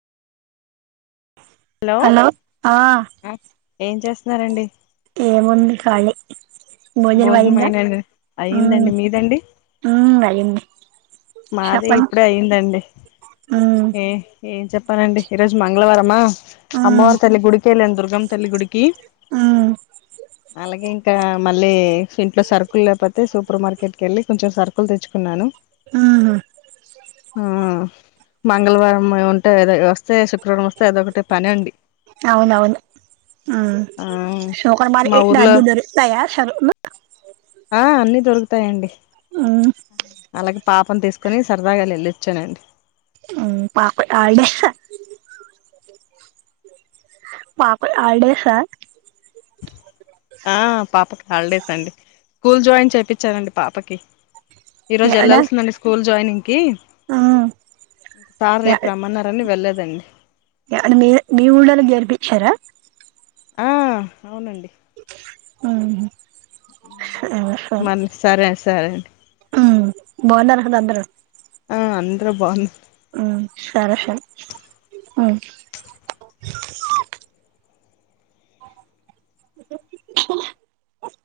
hello ಹಾ ಎಂ ಚೆಸ್ತಾವ್ರಂಡಿ ಏ ಮುಂದ ಕಾಳಿ ಭೋಜನಂ ಆಗಿಂಡ್ಯಾಹ್ಮ್ ಹ್ಮ್ ಆಯಿಂದಿ ಮಾದ ಇಪಡೇ ಅಯದಿ ಏ ಏನ್ಪ್ಪ ತಪ್ಪನೀ ಈ ರೋಜು ಮಂಗಳವಾರಾ ಅಮ್ಮವಾರ್ ತಳ್ಳ ಗಡಿಕಲ್ಲನು ದುರ್ಗಮ ತಲ್ಲಿ ಗುಡಿಕಿ ಅ ಇ ಮಿ ಇಂಟ್ಲ ಸರ್ಕಲ್ ಲಪತ್ತ ಸೂಪರ್ ಮಾರ್ಕೆಟ್ಗೆೆಳ್ಳಿ ಕೊಂಂದು ಸರ್ಕಲ್ ತಚ್ಚುಕೊಂಡು ಹ್ಮ ಹ ಮಂಗಳವಾರ ಉಂ ಶುಕ್ರವಾರ ವಸ ಅದೋಕಟ ಪನ ಅಡಿ ಹೌನೌನ್ ಹ್ಮ್ ಶುಕ್ರಮಾರ ದರತಾ ಸ್ ಹಾ ಅ ತ ಅಲ್ಲ ಪಾಪನ ತಸ್ಕನ ಸರದಾ ಗಲಿಚ್ಚನಿ ಹ್ಮ ಪಾ ಆ ಆಡೇ ಸರ್ ಹಾ ಹ ಪಪಕ ಹಾಲಿಡೇಸ್ ಅಿ ಸ್ಕೂಲ್ ಜಾಿನ್ ಚಪಚಾರಿ ಪಪಕ ಈ ರೋಜ್ ಎಲ್ಲಾಲ್ಸಂದಿ ಸ್ಕೂಲ್ ಜಾಿನಂಗ್ ಕ ಇ ಸಾರ ರೇಪ ರಮನಾರನ್ನ ವಳ್ಳದಿ ನೀ ಊಳ್ಳಲ್ಲಿ ಗೆರ್ಬಿಕ್ಷಾರ ಹ ಅೌನಡಿ ಹ್ಮ ಮನ್ನ ಸರಿ ಸರಿ ಡಿ ಹ್ಮ್ ಬಾಂದಾರದಾದರು ಹ ಅಂದ್ರೆ ಬಾನ್ ಹ್ಮ್ ಸರಿ ಸರಿ ಹ್ಮ್ ಉ